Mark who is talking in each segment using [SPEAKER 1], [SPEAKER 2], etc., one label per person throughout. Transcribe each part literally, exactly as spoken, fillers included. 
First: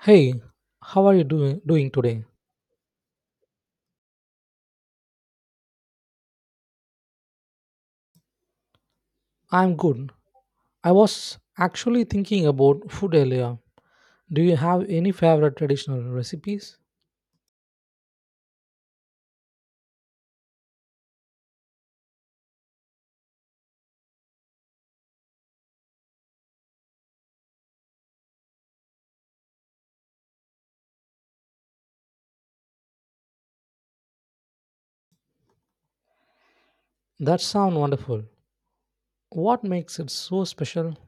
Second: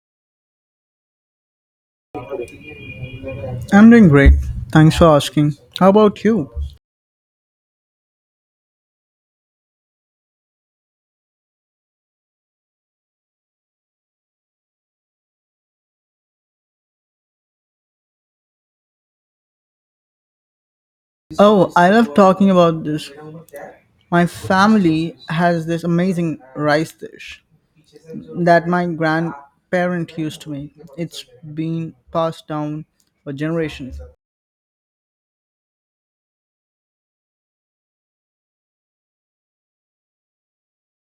[SPEAKER 1] Hey, how are you doing doing today?
[SPEAKER 2] I'm doing great. Thanks for asking. How about you?
[SPEAKER 1] I'm good. I was actually thinking about food earlier. Do you have any favorite traditional recipes?
[SPEAKER 2] Oh, I love talking about this. My family has this amazing rice dish that my grandparent used to make. It's been passed down for generations.
[SPEAKER 1] That sound wonderful. What makes it so special?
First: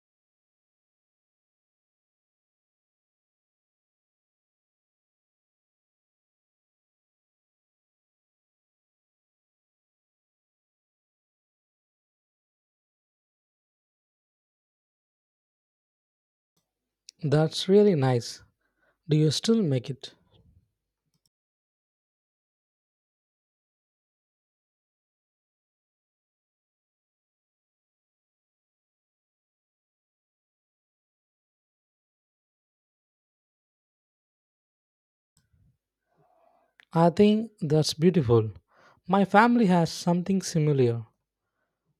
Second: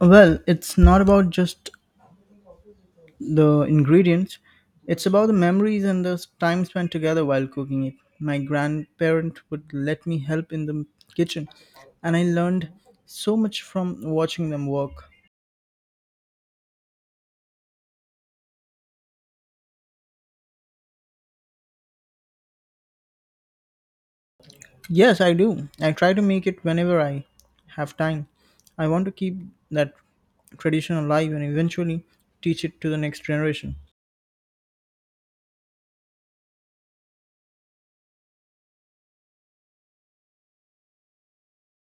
[SPEAKER 2] Well, it's not about just the ingredients, it's about the memories and the time spent together while cooking it. My grandparent would let me help in the kitchen, and I learned so much from watching them work.
[SPEAKER 1] That's really nice. Do you still make it?
[SPEAKER 2] Yes, I do. I try to make it whenever I have time. I want to keep that tradition alive and eventually teach it to the next generation.
[SPEAKER 1] I think that's beautiful. My family has something similar.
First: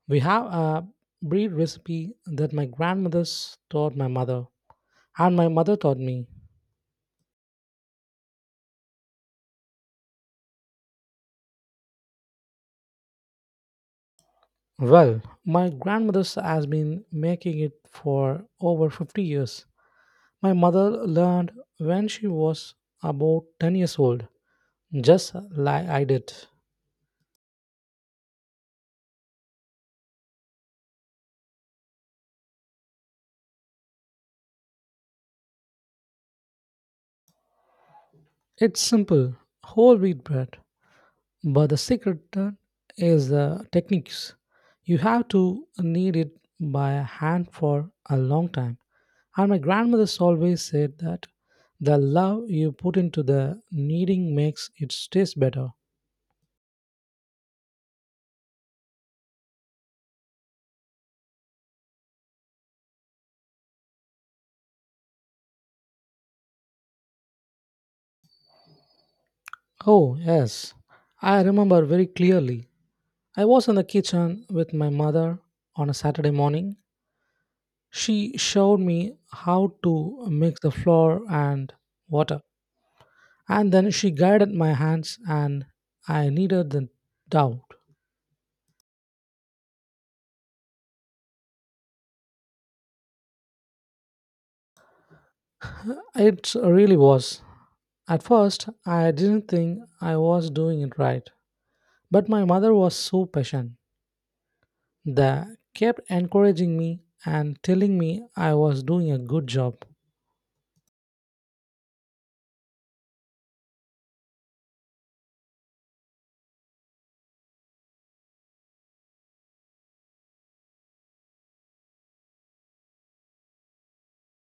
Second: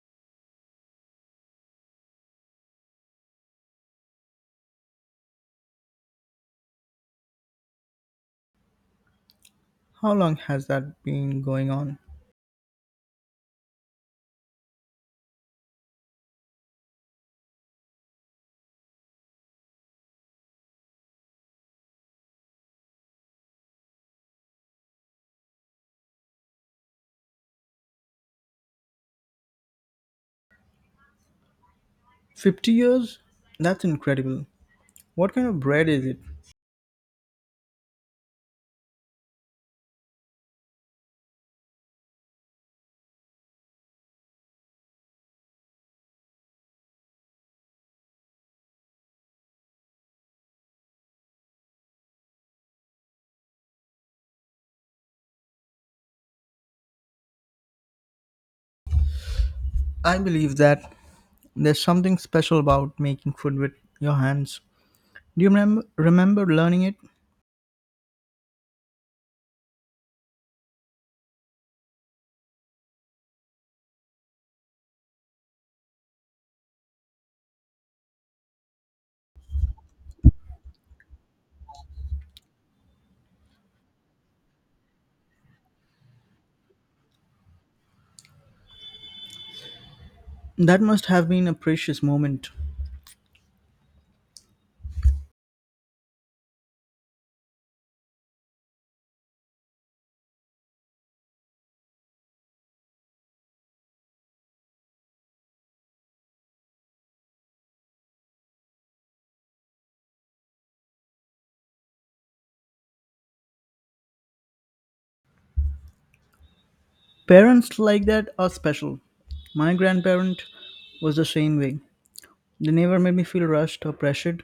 [SPEAKER 1] We have a bread recipe that my grandmother taught my mother, and my mother taught me.
[SPEAKER 2] How long has that been going on?
[SPEAKER 1] Well, my grandmother has been making it for over fifty years. My mother learned when she was about ten years old, just like I did.
[SPEAKER 2] fifty years? That's incredible. What kind of bread is it?
[SPEAKER 1] It's simple, whole wheat bread, but the secret uh, is the techniques. You have to knead it by hand for a long time. And my grandmother always said that the love you put into the kneading makes it taste better.
[SPEAKER 2] I believe that there's something special about making food with your hands. Do you remember, remember learning it?
[SPEAKER 1] Oh, yes. I remember very clearly. I was in the kitchen with my mother on a Saturday morning. She showed me how to mix the flour and water, and then she guided my hands, and I needed the doubt.
[SPEAKER 2] That must have been a precious moment.
[SPEAKER 1] It really was. At first, I didn't think I was doing it right, but my mother was so patient that kept encouraging me and telling me I was doing a good job.
[SPEAKER 2] Parents like that are special. My grandparent was the same way. They never made me feel rushed or pressured.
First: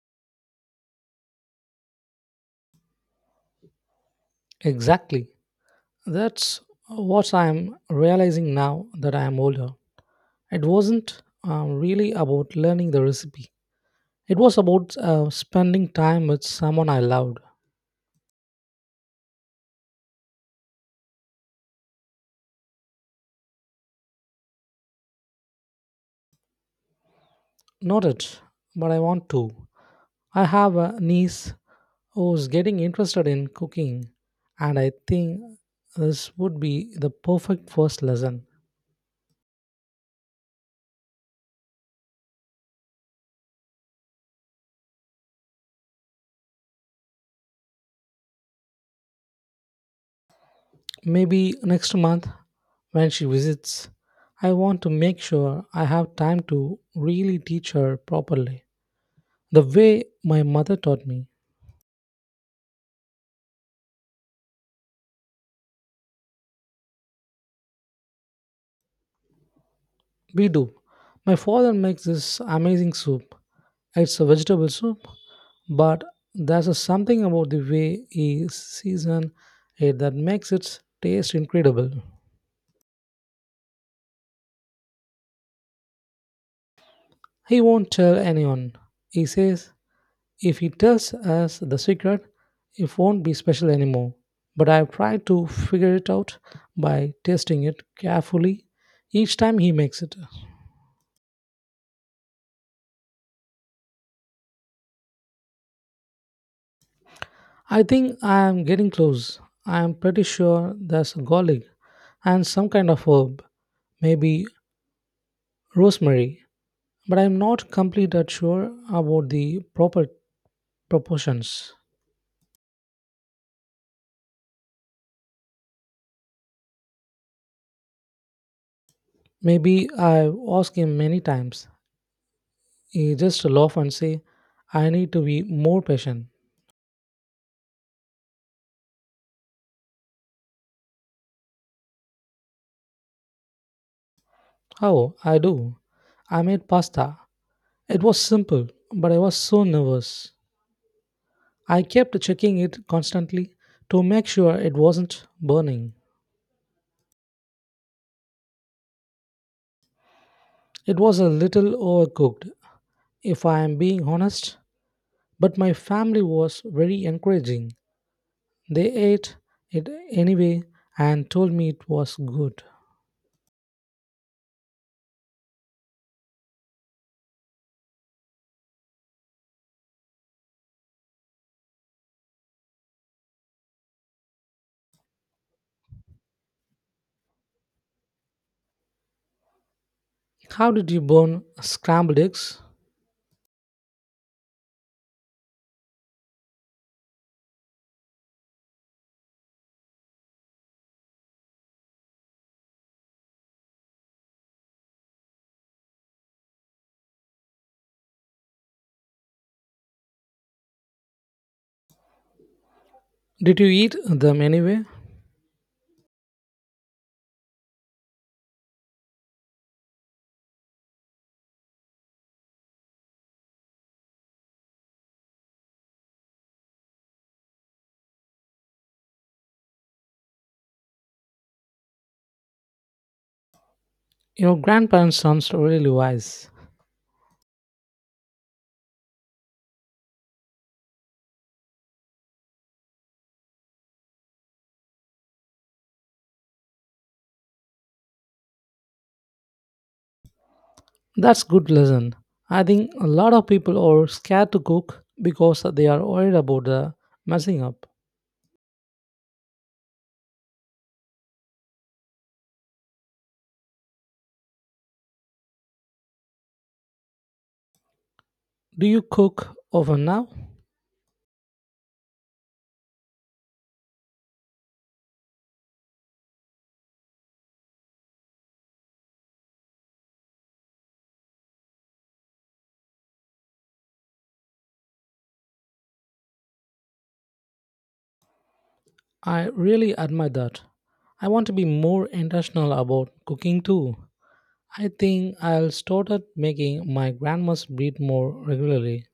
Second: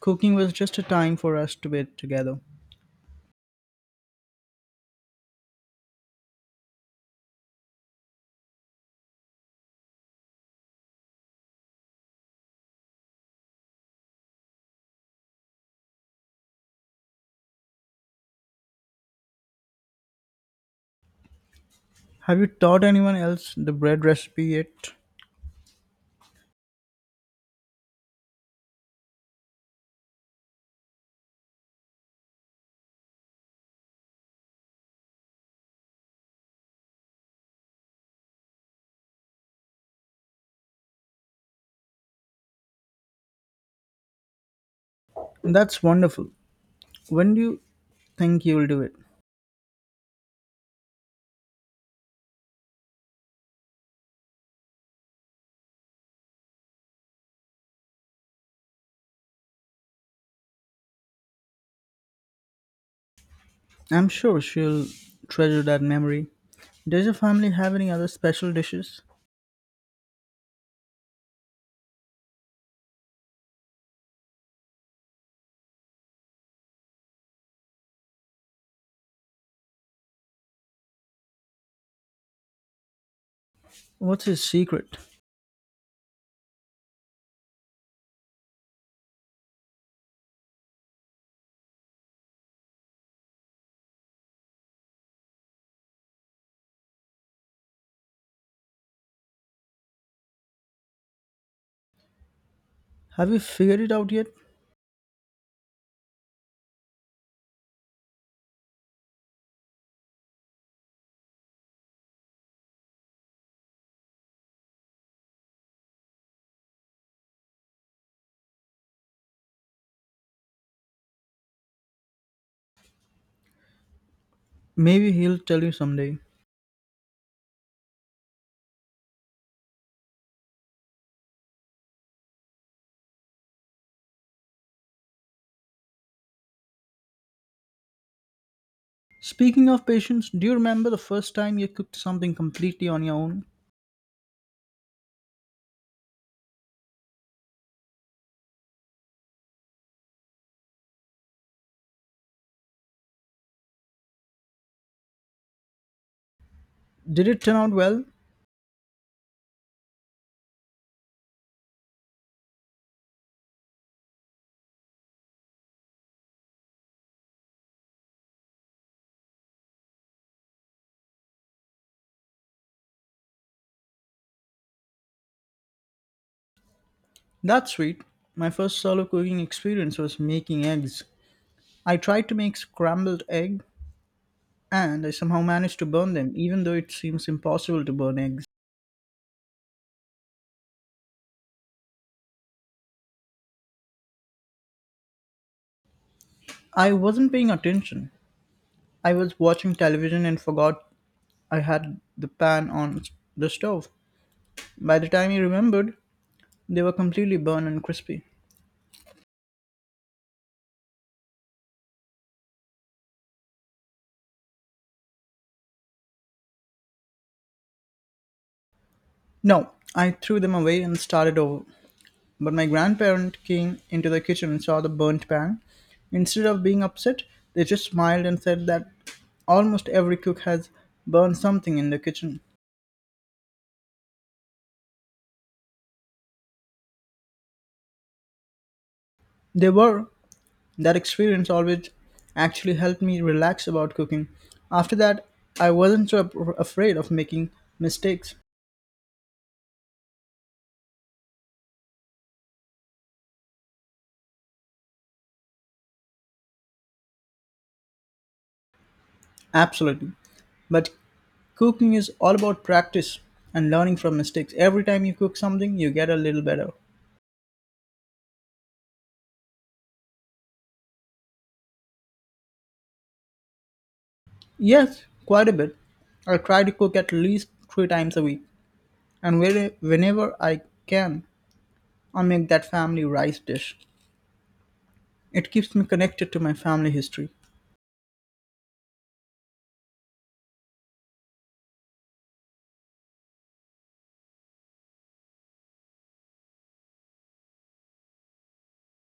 [SPEAKER 2] Cooking was just a time for us to be together.
[SPEAKER 1] Exactly. That's what I'm realizing now that I am older. It wasn't um, really about learning the recipe, it was about uh, spending time with someone I loved.
[SPEAKER 2] Have you taught anyone else the bread recipe yet?
[SPEAKER 1] Not it, but I want to. I have a niece who's getting interested in cooking, and I think this would be the perfect first lesson.
[SPEAKER 2] That's wonderful. When do you think you'll do it?
[SPEAKER 1] Maybe next month when she visits, I want to make sure I have time to really teach her properly, the way my mother taught me.
[SPEAKER 2] I'm sure she'll treasure that memory. Does your family have any other special dishes?
[SPEAKER 1] We do. My father makes this amazing soup. It's a vegetable soup, but there's a something about the way he seasons it that makes it taste incredible.
[SPEAKER 2] What's his secret?
[SPEAKER 1] He won't tell anyone. He says if he tells us the secret, it won't be special anymore. But I've tried to figure it out by tasting it carefully each time he makes it.
[SPEAKER 2] Have you figured it out yet?
[SPEAKER 1] I think I am getting close. I am pretty sure there's garlic and some kind of herb, maybe rosemary, but I'm not completely sure about the proper proportions.
[SPEAKER 2] Maybe he'll tell you someday.
[SPEAKER 1] Maybe. I've asked him many times. He just laugh and say, I need to be more patient.
[SPEAKER 2] Speaking of patience, do you remember the first time you cooked something completely on your own?
[SPEAKER 1] Oh, I do. I made pasta. It was simple, but I was so nervous. I kept checking it constantly to make sure it wasn't burning.
[SPEAKER 2] Did it turn out well?
[SPEAKER 1] It was a little overcooked, if I am being honest, but my family was very encouraging. They ate it anyway and told me it was good.
[SPEAKER 2] That's sweet. My first solo cooking experience was making eggs. I tried to make scrambled egg and I somehow managed to burn them, even though it seems impossible to burn eggs.
[SPEAKER 1] How did you burn scrambled eggs?
[SPEAKER 2] I wasn't paying attention. I was watching television and forgot I had the pan on the stove. By the time I remembered, they were completely burned and crispy.
[SPEAKER 1] Did you eat them anyway?
[SPEAKER 2] No, I threw them away and started over. But my grandparent came into the kitchen and saw the burnt pan. Instead of being upset, they just smiled and said that almost every cook has burned something in the kitchen.
[SPEAKER 1] Your grandparents sounds really wise.
[SPEAKER 2] They were. That experience always actually helped me relax about cooking. After that, I wasn't so ap- afraid of making mistakes.
[SPEAKER 1] That's good lesson. I think a lot of people are scared to cook because they are worried about the messing up.
[SPEAKER 2] Absolutely. But cooking is all about practice and learning from mistakes. Every time you cook something, you get a little better.
[SPEAKER 1] Do you cook often now?
[SPEAKER 2] Yes, quite a bit. I try to cook at least three times a week, and where- whenever I can, I make that family rice dish. It keeps me connected to my family history.
[SPEAKER 1] I really admire that. I want to be more intentional about cooking too. I think I'll start at making my grandma's bread more regularly.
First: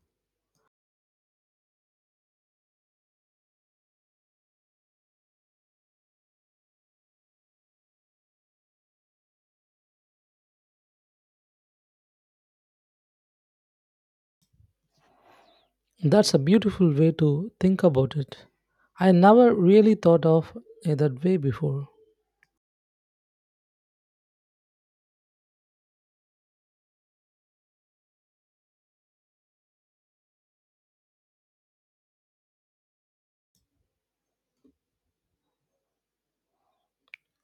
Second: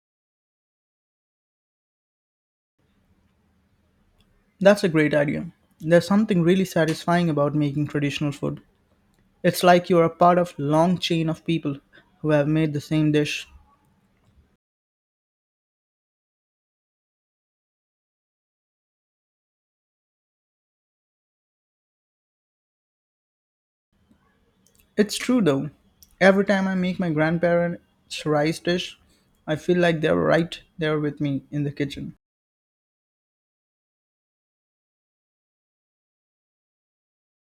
[SPEAKER 2] That's a great idea. There's something really satisfying about making traditional food. It's like you're a part of long chain of people who have made the same dish.
[SPEAKER 1] That's a beautiful way to think about it. I never really thought of it that way before.
[SPEAKER 2] It's true though. Every time I make my grandparents' rice dish, I feel like they're right there with me in the kitchen.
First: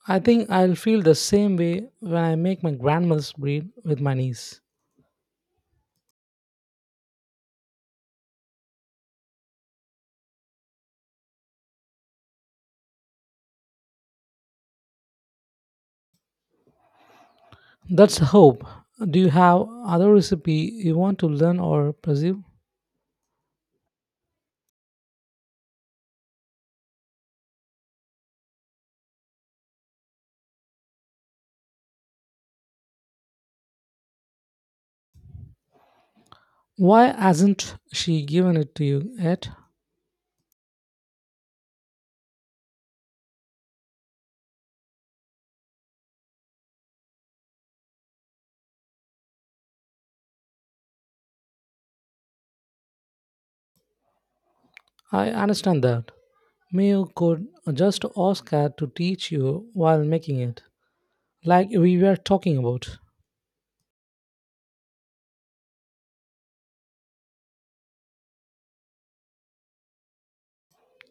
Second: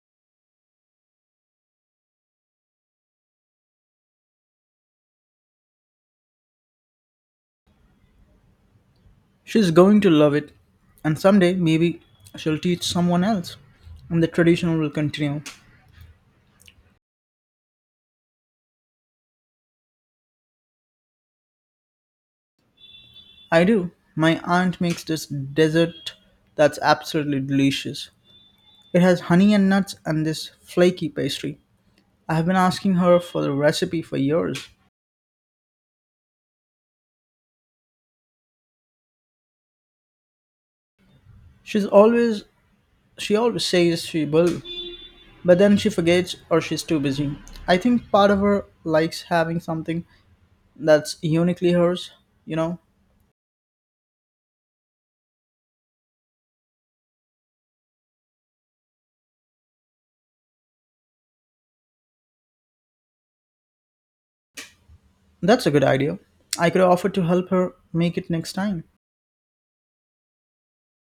[SPEAKER 1] I think I'll feel the same way when I make my grandma's bread with my niece.
[SPEAKER 2] She's going to love it, and someday maybe she'll teach someone else, and the tradition will continue.
[SPEAKER 1] That's the hope. Do you have other recipe you want to learn or pursue?
[SPEAKER 2] I do. My aunt makes this dessert that's absolutely delicious. It has honey and nuts and this flaky pastry. I have been asking her for the recipe for years.
[SPEAKER 1] Why hasn't she given it to you yet?
[SPEAKER 2] She's always she always says she will, but then she forgets or she's too busy. I think part of her likes having something that's uniquely hers, you know.
[SPEAKER 1] I understand that. Mayo could just ask her to teach you while making it, like we were talking about.
[SPEAKER 2] That's a good idea. I could offer to help her make it next time.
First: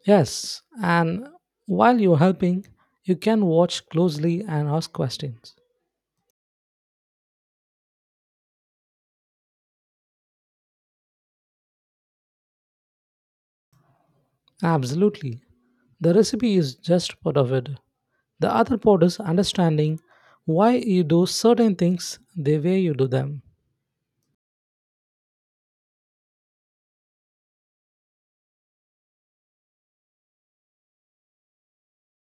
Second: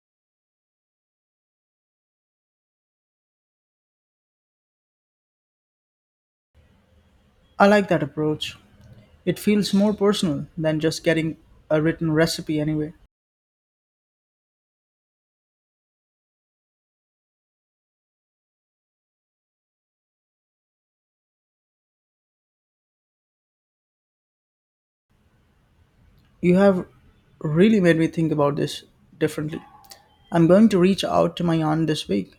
[SPEAKER 1] Yes, and while you're helping, you can watch closely and ask questions.
[SPEAKER 2] I like that approach. It feels more personal than just getting a written recipe anyway.
[SPEAKER 1] Absolutely. The recipe is just part of it. The other part is understanding why you do certain things the way you do them.
[SPEAKER 2] You have really made me think about this differently. I'm going to reach out to my aunt this week.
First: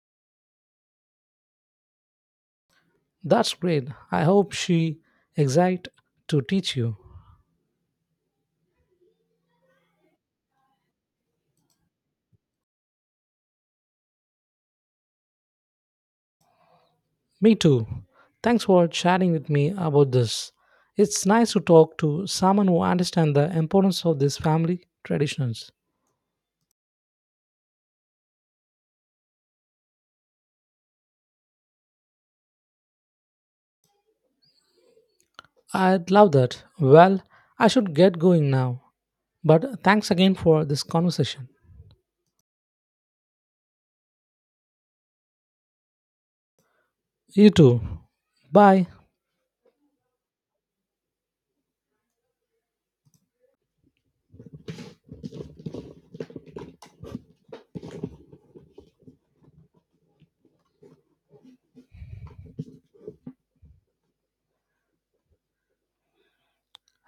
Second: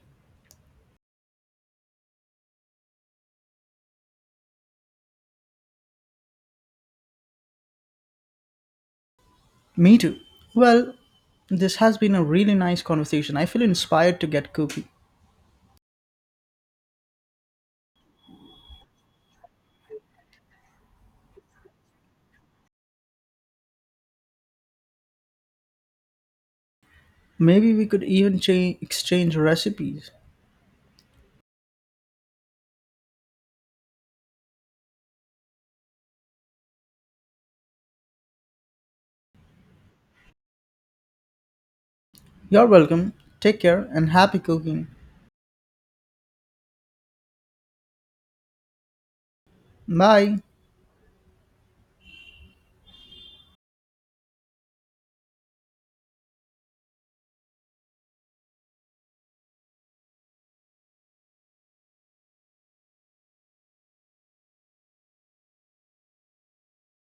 [SPEAKER 1] That's great. I hope she exact to teach you.
[SPEAKER 2] Me too. Well, this has been a really nice conversation. I feel inspired to get cooking.
[SPEAKER 1] Me too. Thanks for chatting with me about this. It's nice to talk to someone who understands the importance of these family traditions.
[SPEAKER 2] Maybe we could even cha- exchange recipes.
[SPEAKER 1] I'd love that. Well, I should get going now. But thanks again for this conversation.
[SPEAKER 2] You're welcome. Take care and happy cooking.
[SPEAKER 1] You too. Bye.
[SPEAKER 2] Bye.